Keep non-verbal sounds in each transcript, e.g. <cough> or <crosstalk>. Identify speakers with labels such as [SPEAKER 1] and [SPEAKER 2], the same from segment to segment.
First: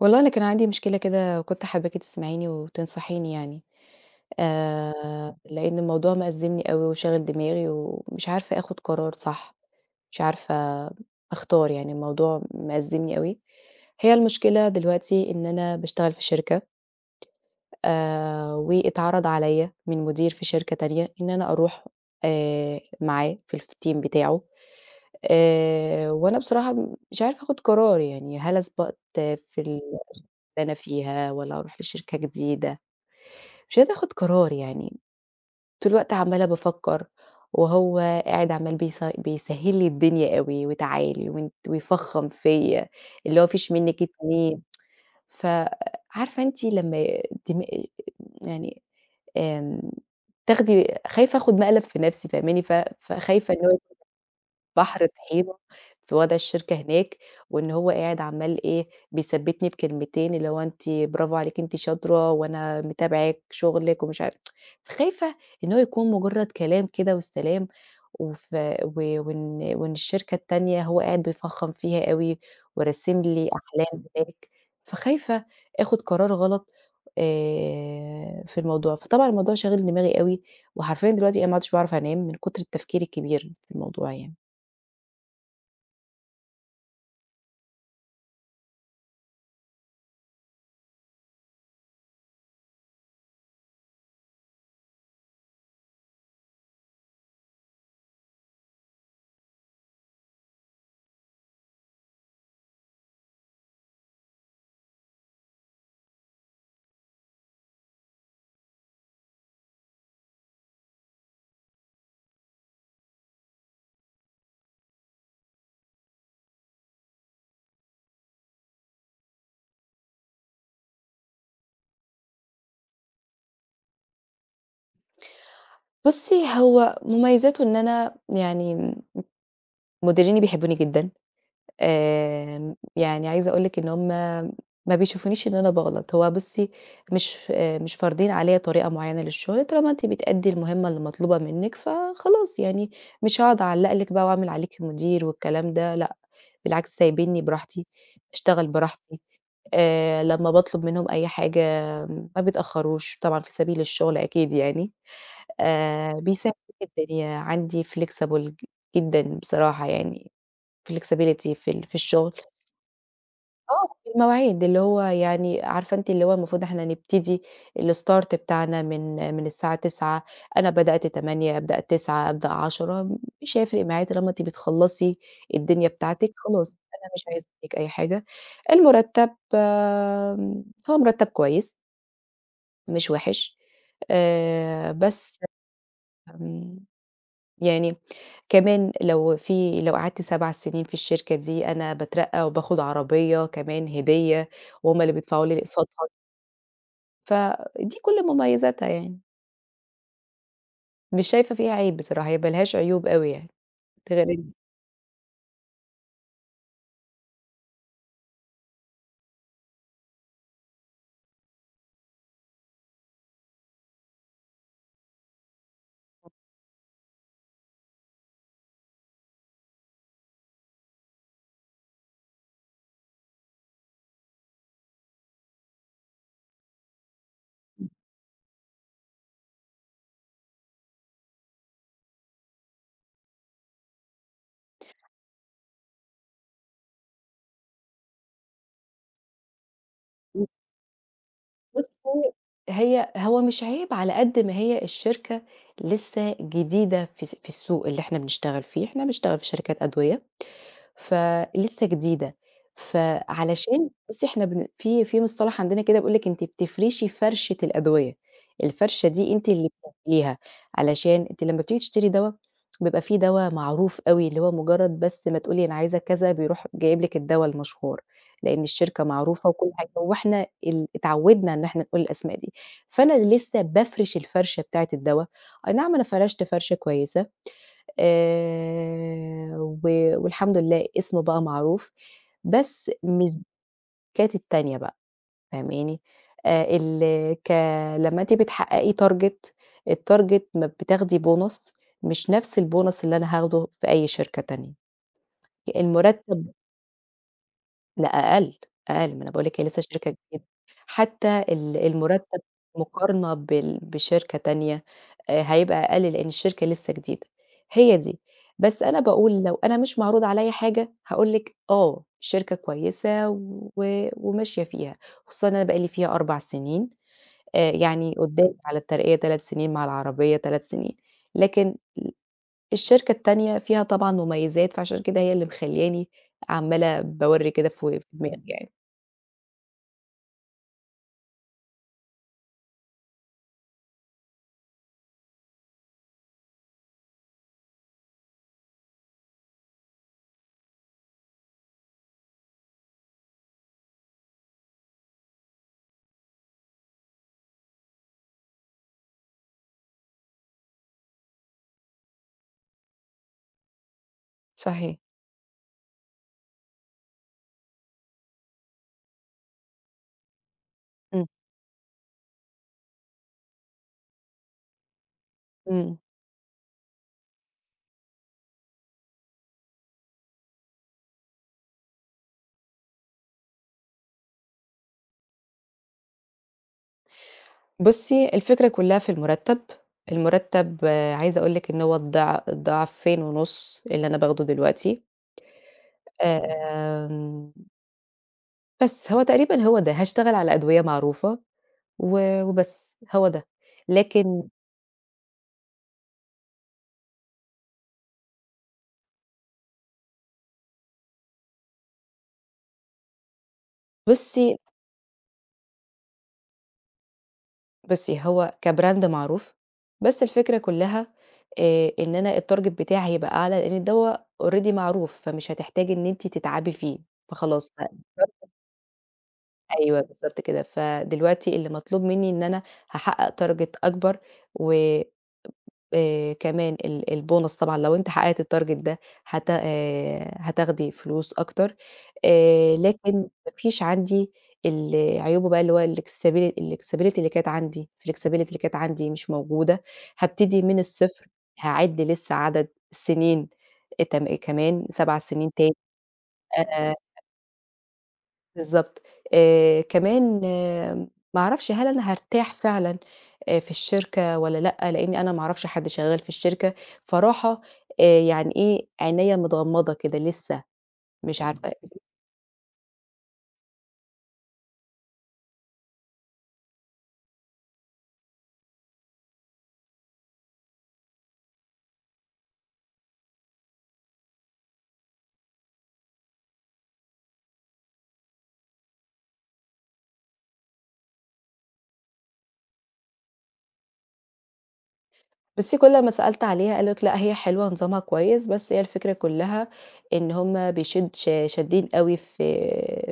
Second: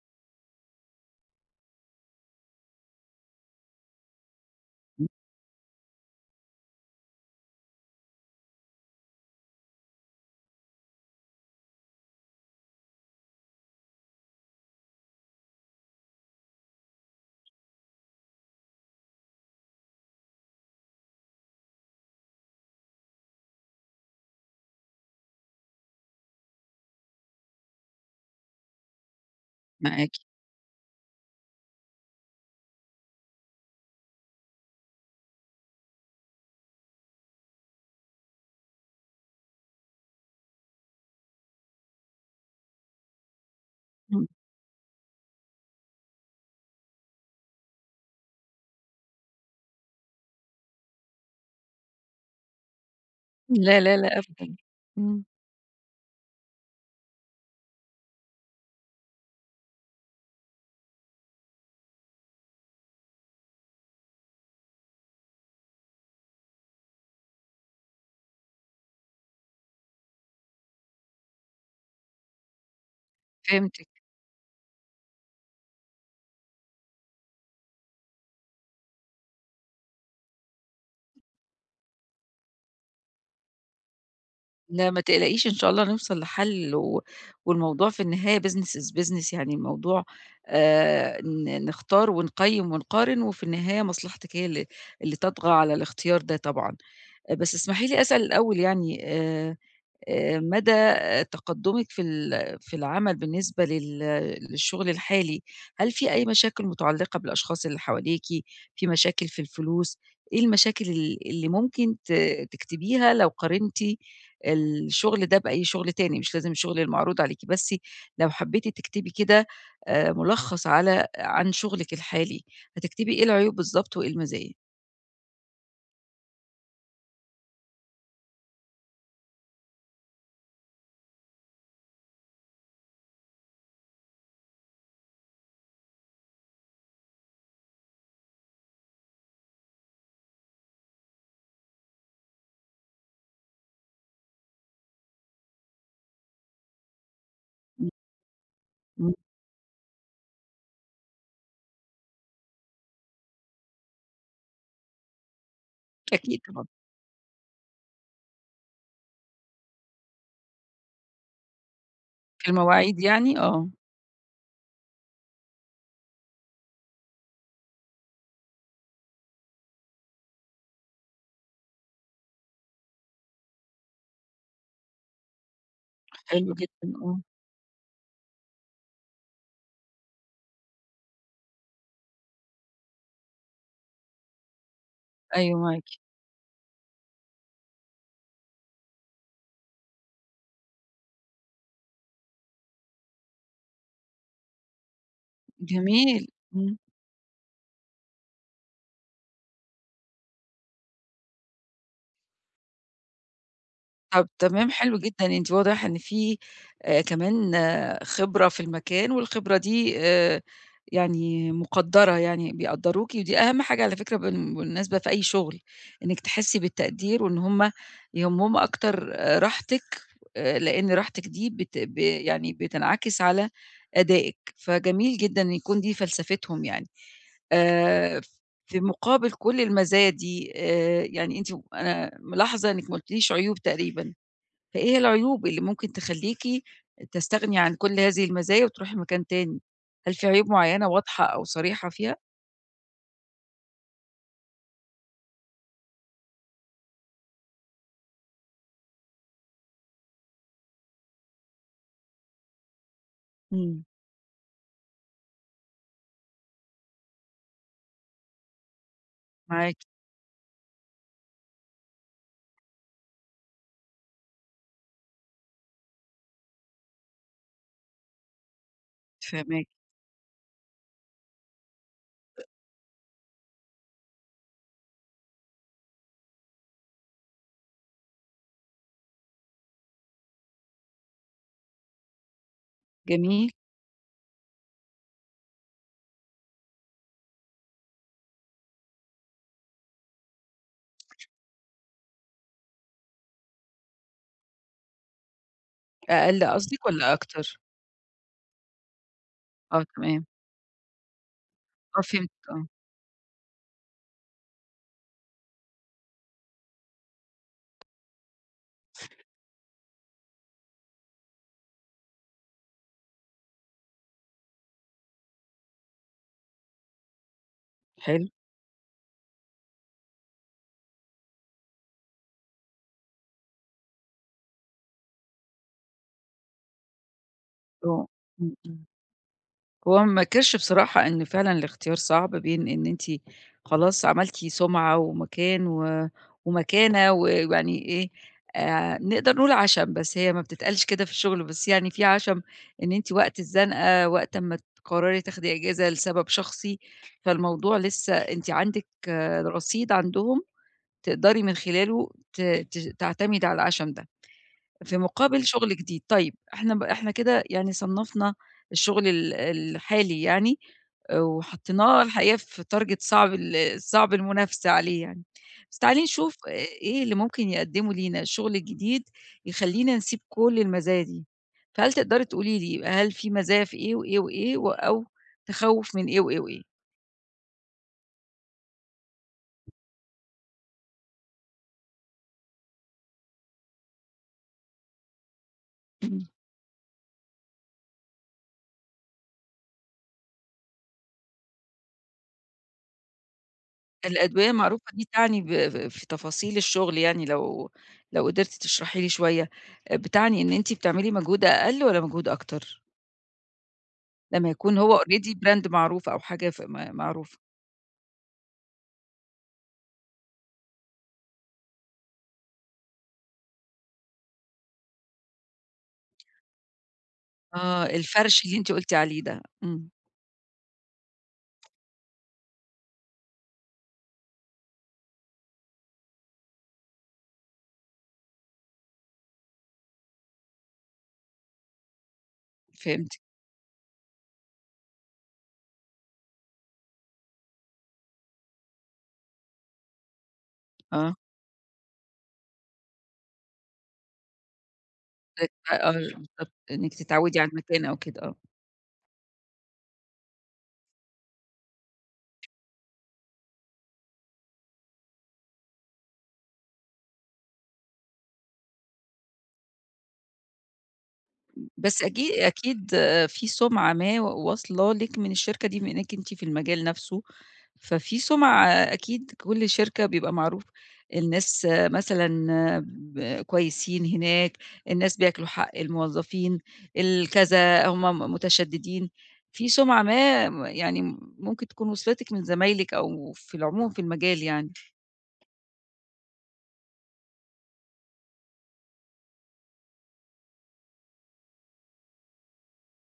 [SPEAKER 1] والله أنا كان عندي مشكلة كده وكنت حاباكِ تسمعيني وتنصحيني يعني، آآ
[SPEAKER 2] إمم.
[SPEAKER 1] إمم. لإن الموضوع مأزّمني أوي وشاغل دماغي ومش عارفة آخُد قرار صح، مش عارفة أختار يعني الموضوع مأزّمني أوي. هي المشكلة دلوقتي إن أنا باشتغل في شركة واتعرض عليّا من مدير في شركة تانية إن أنا أروح معاه في الteam بتاعه، وأنا بصراحة مش عارفة آخُد قرار يعني هل أثبت في ال
[SPEAKER 2] ما أكيد.
[SPEAKER 1] أنا فيها والّا أروح لشركة جديدة، مش قادرة آخُد قرار يعني، طول الوقت عمّالة بافكّر، وهو قاعد عمّال بيسهّل لي الدنيا أوي وتعالي وأنتِ ويفخّم فيّا، اللي هو ما فيش منِّك اتنين، ف عارفة أنتِ لمّا دم يعني آمم، تاخدي خايفة آخُد مقلب في نَفْسي فاهماني، فخايفة إن هو
[SPEAKER 2] لا، لا، لا أبدًا.
[SPEAKER 1] بحر
[SPEAKER 2] إمم.
[SPEAKER 1] طحينة في وضع الشركة هناك، وإن هو قاعد عمّال إيه، بيثبّتني بكلمتين اللي هو أنتِ برافو عليكِ أنتِ شاطرة وأنا متابعِك شغلِك ومش عارف فخايفة إن هو يكون مجرّد كلام كده والسلام وف و وإن وإن الشركة التانية هو قاعد بيفخّم فيها أوي وراسم لي
[SPEAKER 2] فهمتِك.
[SPEAKER 1] أحلام هناك، فخايفة آخُد قرار غلط في الموضوع، فطبعًا الموضوع شاغل دماغي أوي وحرفيًا دلوقتي أنا ما عُدتش باعرف أنام من كُتر التفكير الكبير في الموضوع يعني.
[SPEAKER 2] لا ما تقلقيش، إن شاء الله نوصل لحل، والموضوع في النهاية business is business، يعني الموضوع ن نختار ونقيّم ونقارن، وفي النهاية مصلحتِك هي اللي تطغى على الاختيار ده طبعًا. بس اسمحي لي أسأل الأول، يعني مدى تقدُّمِك في العمل بالنسبة للشغل الحالي. هل في أي مشاكل متعلقة بالأشخاص اللي حواليكِ، في مشاكل في الفلوس، إيه المشاكل اللي ممكن تكتبيها لو قارنتِ الشغل ده بأي شغل تاني؟ مش لازم الشغل المعروض عليكِ، بس لو حبيتِ تكتبي كده ملخص عن شغلِك الحالي، هتكتبي إيه العيوب بالضبط وإيه المزايا؟
[SPEAKER 1] بُصّي، هو مميزاته إن أنا يعني مديريني بيحبوني جدًا، يعني عايزة أقول لِك إن هُم ما بيشوفونيش إن أنا باغلط، هو بُصّي مش فارضين عليَّ طريقة معيّنة للشغل، طالما أنتِ بتأدّي المهمة اللي مطلوبة منِّك فخلاص يعني مش هاقعد أعلّق لِك بقى وأعمل عليكِ مدير والكلام ده لأ، بالعكس سايبينّي براحتي،
[SPEAKER 2] إمم.
[SPEAKER 1] أشتغل
[SPEAKER 2] إمم.
[SPEAKER 1] براحتي، لمّا باطلب منهم أي حاجة ما بيتأخّروش طبعًا في سبيل الشغل أكيد يعني.
[SPEAKER 2] أكيد
[SPEAKER 1] بيساعد
[SPEAKER 2] طبعًا.
[SPEAKER 1] جدًا عندي flexible جدًا بصراحة يعني flexibility في الشغل
[SPEAKER 2] في المواعيد يعني؟ آه.
[SPEAKER 1] آه، في المواعيد اللي هو يعني عارفة أنتِ اللي هو المفروض إحنا نبتدي الstart بتاعنا من الساعة 09:00. أنا بدأت 08:00، أبدأ 09:00، أبدأ 10:00، مش هيفرق معايا طالما أنتِ بتخلّصي الدنيا بتاعتِك
[SPEAKER 2] حلو
[SPEAKER 1] خلاص،
[SPEAKER 2] جدًا،
[SPEAKER 1] أنا
[SPEAKER 2] آه.
[SPEAKER 1] مش عايزة منِّك أي حاجة. المُرتّب هو مُرتّب كويس مش وِحِش، بس
[SPEAKER 2] أيوه معاكِ.
[SPEAKER 1] آمم يعني كمان لو قعدت 7 سنين في الشركة دي أنا باترقّى وباخد عربية كمان هدية وهُم اللي بيدفعوا لي أقساطها،
[SPEAKER 2] جميل. إمم.
[SPEAKER 1] فدي كل مميزاتها يعني، مش شايفة فيها عيب بصراحة، هي ما لهاش عيوب أوي يعني غير
[SPEAKER 2] طَب تمام، حلو جدًا. أنتِ واضح إن في كمان آه، خبرة في المكان، والخبرة دي يعني مُقدّرة، يعني بيقدّروكِ، ودي أهم حاجة على فكرة بالمناسبة في أي شُغل. إنِّك تحسّي بالتقدير، وإن هم يهمّهم أكتر آه، راحتِك، لإن راحتِك دي بت ب يعني بتنعكس على أدائِك، فجميل جدًا إن يكون دي فلسفتهم يعني. آآ، في مقابل كل المزايا دي، يعني أنا ملاحظة إنِّك ما قُلتليش عيوب تقريبًا. فإيه هي العيوب اللي ممكن تخلّيكِ تستغني عن كل هذه المزايا وتروحي مكان تاني؟ هل في عيوب معيّنة واضحة أو صريحة فيها؟
[SPEAKER 1] بُصّي هو مش عيب على قد ما هي الشركة لسه جديدة في السوق اللي إحنا بنشتغل فيه، إحنا بنشتغل في شركات أدوية. فلسه جديدة،
[SPEAKER 2] إمم.
[SPEAKER 1] فعلشان بُصّي إحنا بن في في مصطلح عندنا كده بيقول لِك أنتِ بتفرشي فرشة الأدوية، الفرشة دي أنتِ اللي
[SPEAKER 2] معاكِ.
[SPEAKER 1] بتعمليها، علشان أنتِ لمّا بتيجي تشتري دوا بيبقى في دوا معروف أوي، اللي هو مجرد بس ما تقولي أنا عايزة كذا بيروح جايب لِك الدوا المشهور، لأن الشركة معروفة
[SPEAKER 2] فاهماكِ.
[SPEAKER 1] وكل حاجة، وإحنا اتعودنا إن إحنا نقول الأسماء دي، فأنا لسه بافرش الفرشة بتاعة الدوا، أي نعم أنا فرشت فرشة كويسة و والحمد لله اسمه بقى معروف، بس ميزات
[SPEAKER 2] جميل.
[SPEAKER 1] التانية بقى فاهماني؟ ال ك لمّا أنتِ بتحققي target الtarget ما بتاخدي bonus مش نفس الbonus اللي أنا هاخده في أي شركة تانية، المرتب
[SPEAKER 2] أقل قصدِك والّا أكتر؟
[SPEAKER 1] لأ أقل، أقل، ما أنا باقول لِك هي لسه
[SPEAKER 2] آه
[SPEAKER 1] شركة
[SPEAKER 2] تمام.
[SPEAKER 1] جديدة، حتى
[SPEAKER 2] آه فهمتِك،
[SPEAKER 1] المرتب
[SPEAKER 2] آه.
[SPEAKER 1] مقارنة بشركة تانية، هيبقى أقل لأن الشركة لسه جديدة، هي دي. بس أنا باقول لو أنا مش معروض عليَّ حاجة هاقول لِك آه، الشركة كويسة وماشية فيها، خصوصًا أنا بقى لي فيها 4 سنين، يعني
[SPEAKER 2] حلو.
[SPEAKER 1] قدامي على الترقية 3 سنين، مع العربية 3 سنين، لكن الشركة التانية فيها طبعًا مميزات، فعشان كده هي اللي مخلّياني عمّالة باورّي كده في
[SPEAKER 2] آه.
[SPEAKER 1] دماغي
[SPEAKER 2] إمم.
[SPEAKER 1] يعني.
[SPEAKER 2] إمم. هو ما انكرش بصراحة إن فعلًا الاختيار صعب بين إن أنتِ خلاص عملتِ سُمعة ومكان ومكانة، ويعني إيه، نقدر نقول عَشَم، بس هي ما بتتقالش كده في الشغل، بس يعني في عَشَم إن أنتِ وقت الزنقة، وقت أمّا تقرري تاخدي إجازة لسبب شخصي، فالموضوع لسه أنتِ عندِك آه، رصيد عندهم تقدري من خلاله ت ت تعتمدي على العَشَم ده. في
[SPEAKER 1] صحيح.
[SPEAKER 2] مقابل شغل جديد. طيب إحنا إحنا كده يعني صنّفنا الشغل الحالي يعني، آه،
[SPEAKER 1] إمم.
[SPEAKER 2] وحطيناه الحقيقة في target صعب المنافسة عليه يعني. بس
[SPEAKER 1] إمم.
[SPEAKER 2] تعالي نشوف إيه اللي ممكن يقدّمه لينا الشغل الجديد يخلّينا نسيب كل المزايا دي. فهل تقدري تقولي لي، هل في مزايا في إيه وإيه وإيه، أو تخوّف من إيه وإيه وإيه؟
[SPEAKER 1] بُصّي، الفكرة كلّها في المُرتّب، المُرتّب آه، عايزة أقول لِك إن هو ضعفين ونُص اللي أنا باخده دلوقتي. آمم، بس هو تقريبًا هو ده، هاشتغل على أدوية معروفة وبس، هو ده. لكن
[SPEAKER 2] الأدوية معروفة دي تعني ب ف في تفاصيل الشغل يعني، لو قدرتِ تشرحي لي شوية، بتعني إن أنتِ بتعملي مجهود أقل والّا مجهود أكتر؟ لمّا
[SPEAKER 1] بُصّي
[SPEAKER 2] يكون هو already brand معروف أو حاجة ف م معروفة.
[SPEAKER 1] بُصّي، هو كbrand معروف، بس الفكرة كلّها إن أنا الtarget بتاعي هيبقى أعلى، لإن الدوا already معروف، فمش هتحتاجي إن أنتِ تتعبي فيه، فخلاص
[SPEAKER 2] آه، الفرْش اللي أنتِ قُلتِ عليه ده. إمم.
[SPEAKER 1] أيوه بالضبط كده، فدلوقتي اللي مطلوب منّي إن أنا هاحقق target أكبر و كمان البونص طبعًا لو أنتِ حققتِ الtarget ده هت هتاخدي فلوس أكتر، لكن
[SPEAKER 2] فهمتِك.
[SPEAKER 1] ما فيش عندي عيوبه بقى اللي هو الflexibility اللي كانت عندي مش موجودة، هابتدي من
[SPEAKER 2] آه،
[SPEAKER 1] الصفر، هاعِد لسه عدد السنين كمان 7 سنين
[SPEAKER 2] آه،
[SPEAKER 1] تاني
[SPEAKER 2] آه، بالضبط.
[SPEAKER 1] آآ
[SPEAKER 2] إنِّك تتعوّدي على المكان أو كده، آه.
[SPEAKER 1] بالضبط. كمان آمم ما أعرفش هل أنا هارتاح فعلًا في الشركة والّا لأ، لإنّي أنا ما أعرفش حد شغّال في الشركة، فراحة يعني إيه، عينيّا متغمّضة كده لسّه، مش إمم. عارفة
[SPEAKER 2] بس أكيد آه، في سُمعة ما واصلة لِك من الشركة دي بما إنِّك أنتِ في المجال نفْسه، ففي سُمعة أكيد، كل شركة بيبقى معروف الناس مثلًا كويسين هناك، الناس بياكلوا حق الموظفين، الكذا، هم متشددين، في سُمعة ما يعني ممكن تكون وصلتِك من زمايلِك أو في العموم في المجال يعني.
[SPEAKER 1] بُصّي، كل ما سألت عليها قالوا لِك لأ هي حلوة، نظامها كويس، بس هي الفكرة كلّها إن هُم بيشد ش شادين أوي في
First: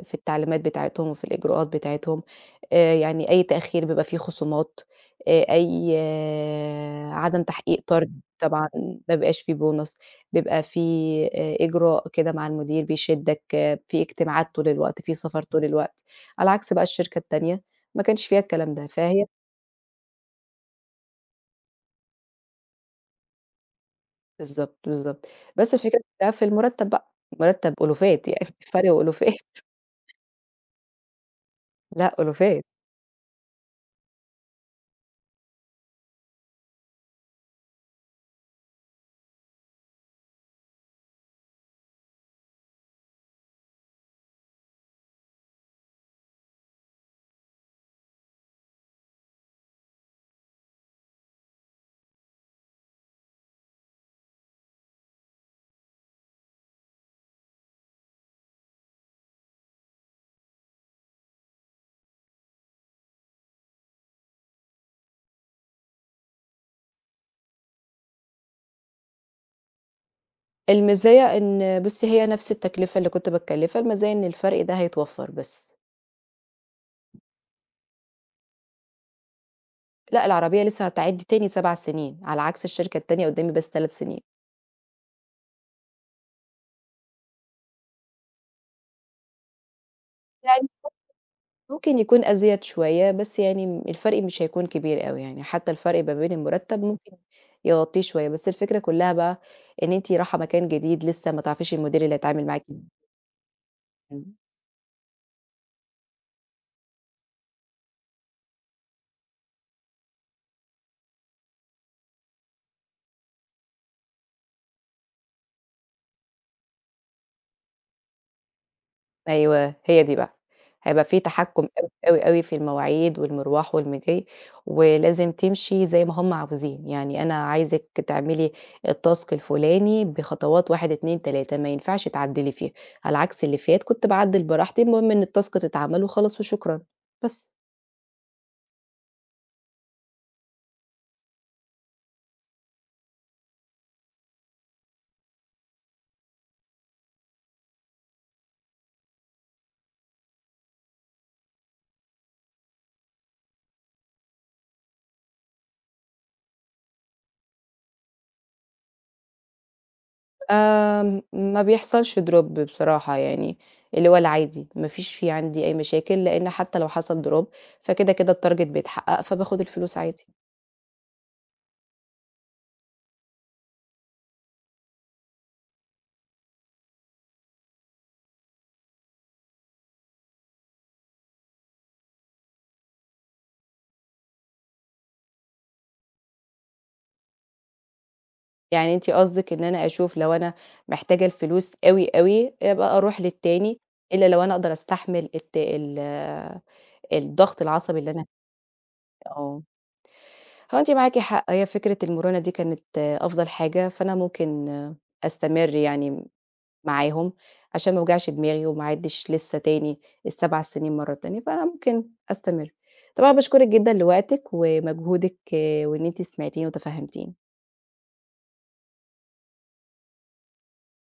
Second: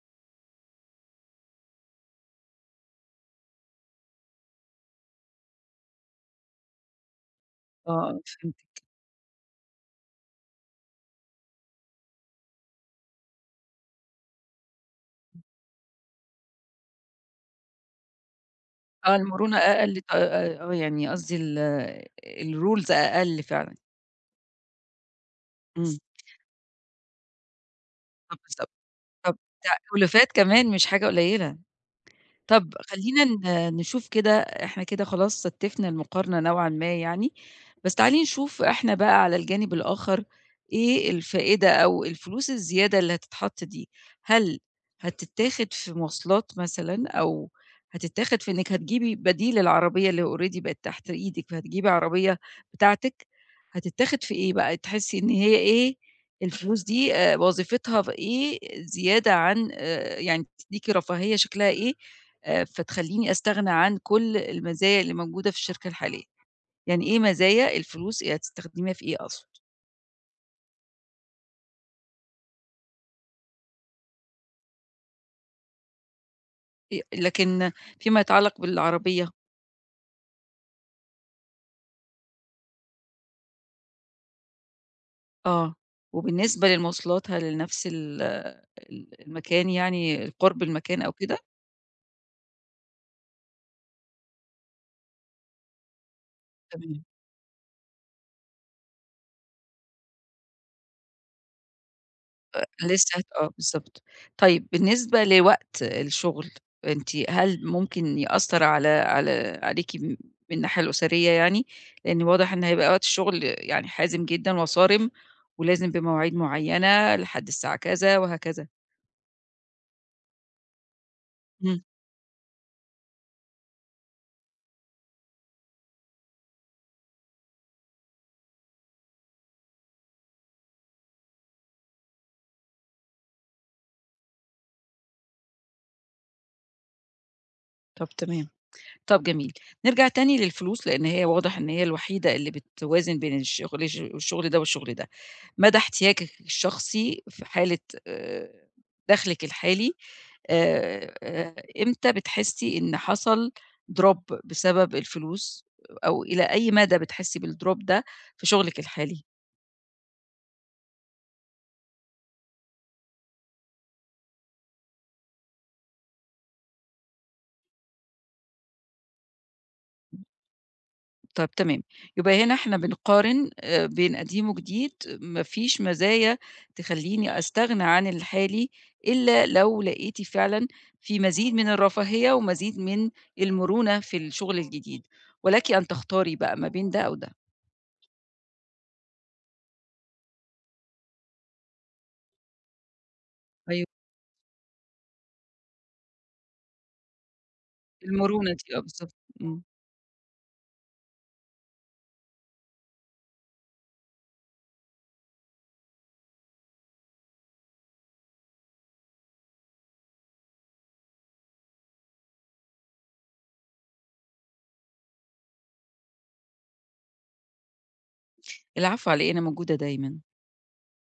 [SPEAKER 1] في التعليمات بتاعتهم وفي الإجراءات بتاعتهم، يعني أي تأخير بيبقى فيه خصومات، أي آه، عدم تحقيق طرد
[SPEAKER 2] آه
[SPEAKER 1] طبعًا
[SPEAKER 2] فهمتِك.
[SPEAKER 1] ما بيبقاش فيه بونص، بيبقى فيه إجراء كده مع المدير بيشدّك، آه، في اجتماعات طول الوقت، في سفر طول الوقت، على عكس بقى الشركة التانية ما كانش فيها الكلام ده،
[SPEAKER 2] آه،
[SPEAKER 1] فهي
[SPEAKER 2] المرونة أقل، ط آه يعني قصدي الrules أقل فعلًا.
[SPEAKER 1] بالضبط، بالضبط. بس
[SPEAKER 2] إمم.
[SPEAKER 1] الفكرة كلّها في المُرتّب بقى، مُرتّب أُلوفات
[SPEAKER 2] طب
[SPEAKER 1] يعني
[SPEAKER 2] بالضبط.
[SPEAKER 1] <laughs> فرق
[SPEAKER 2] طب
[SPEAKER 1] أُلوفات
[SPEAKER 2] تأليفات كمان مش حاجة قليلة.
[SPEAKER 1] لأ أُلوفات.
[SPEAKER 2] طب خلّينا نشوف كده، إحنا كده خلاص ستّفنا المقارنة نوعًا ما يعني. بس تعالي نشوف إحنا بقى على الجانب الآخر، إيه الفائدة أو الفلوس الزيادة اللي هتتحط دي؟ هل هتتاخد في مواصلات مثلًا، أو هتتاخد في إنِّك هتجيبي بديل العربية اللي already بقت تحت إيدِك، فهتجيبي عربية بتاعتِك؟ هتتاخد في إيه بقى؟ تحسّي إن هي إيه الفلوس دي، وظيفتها في إيه زيادة عن يعني تدّيكِ رفاهية شكلها إيه؟ فتخلّيني أستغنى عن كل المزايا اللي موجودة في الشركة الحالية، يعني إيه مزايا الفلوس، إيه هتستخدميها في إيه أقصد.
[SPEAKER 1] المزايا إن بُصّي، هي نفس التكلفة اللي كنت باتكلّفها، المزايا إن الفرق ده هيتوفّر بس.
[SPEAKER 2] لكن فيما يتعلق بالعربية،
[SPEAKER 1] لأ، العربية لسه هتعِد تاني 7 سنين، على عكس الشركة التانية قُدّامي بس 3 سنين.
[SPEAKER 2] آه، وبالنسبة للمواصلات هل نفس ال ال المكان، يعني قُرب
[SPEAKER 1] يعني
[SPEAKER 2] المكان أو كده؟
[SPEAKER 1] ممكن يكون أزيد شوية، بس يعني الفرق مش هيكون كبير أوي يعني، حتّى الفرق ما بين المُرتّب
[SPEAKER 2] تمام.
[SPEAKER 1] ممكن يغطّيه شوية، بس الفكرة كلّها بقى إن أنتِ رايحة مكان جديد لسه ما تعرفيش المدير اللي هيتعامل معاكِ.
[SPEAKER 2] لسه آه بالضبط.
[SPEAKER 1] إمم.
[SPEAKER 2] طيب بالنسبة لوقت الشغل، أنتِ هل ممكن يأثّر على على عليكِ من الناحية الأسرية يعني؟ لإن واضح إن هيبقى وقت الشغل يعني حازم جدًا وصارم، ولازم بمواعيد معيّنة لحد الساعة كذا وهكذا.
[SPEAKER 1] أيوه، هي دي بقى، هيبقى في تحكُّم
[SPEAKER 2] إمم.
[SPEAKER 1] أوي، أوي، أوي في المواعيد والمروح واللي جاي، ولازم تمشي زي ما هُم عاوزين، يعني أنا عايزِك تعملي الtask الفُلاني بخطوات 1، 2، 3 ما ينفعش تعدّلي فيها، على عكس اللي فات كنت باعدّل براحتي، المهم إن الtask تتعمل وخلاص وشكرًا، بس.
[SPEAKER 2] طب تمام. طب جميل. نرجع تاني للفلوس لإن هي واضح إن هي الوحيدة اللي بتوازن بين الشغل ده والشغل ده. مدى احتياجك الشخصي في حالة آآ دخلِك الحالي، آآ، إمتى بتحسي إن حصل drop بسبب الفلوس، أو إلى أي مدى بتحسي بالdrop ده في شغلِك الحالي؟
[SPEAKER 1] ما بيحصلش drop بصراحة يعني، اللي هو العادي، ما فيش في عندي أي مشاكل، لإن حتى لو حصل drop فكده، كده الtarget بيتحقق، فباخد الفلوس عادي.
[SPEAKER 2] طب تمام. يبقى هنا إحنا بنقارن بين قديم وجديد. ما فيش مزايا تخلّيني أستغنى عن الحالي، إلا لو لقيتِ فعلًا في مزيد من الرفاهية ومزيد من المرونة في الشغل الجديد، ولكِ أن تختاري بقى ما بين ده أو ده.
[SPEAKER 1] يعني أنتِ قصدِك إن أنا أشوف لو أنا محتاجة الفلوس أوي، أوي، أبقى أروح للتاني،
[SPEAKER 2] أيوه.
[SPEAKER 1] إلا لو أنا أقدر أستحمل الت ال الضغط العصبي اللي أنا
[SPEAKER 2] المرونة دي، آه بالضبط.
[SPEAKER 1] فيه آه،
[SPEAKER 2] إمم.
[SPEAKER 1] هو أنتِ معاكِ حق، هي فكرة المرونة دي كانت أفضل حاجة، فأنا ممكن أستمر يعني معاهم عشان ما اوجعش دماغي وما اعدِّش لسه تاني ال7 سنين مرة تانية، فأنا ممكن أستمر. طبعًا باشكرِك جدًا لوقتِك ومجهودِك وإن أنتِ سمعتيني وتفهمتيني.
[SPEAKER 2] العفو على إيه، أنا موجودة دايمًا.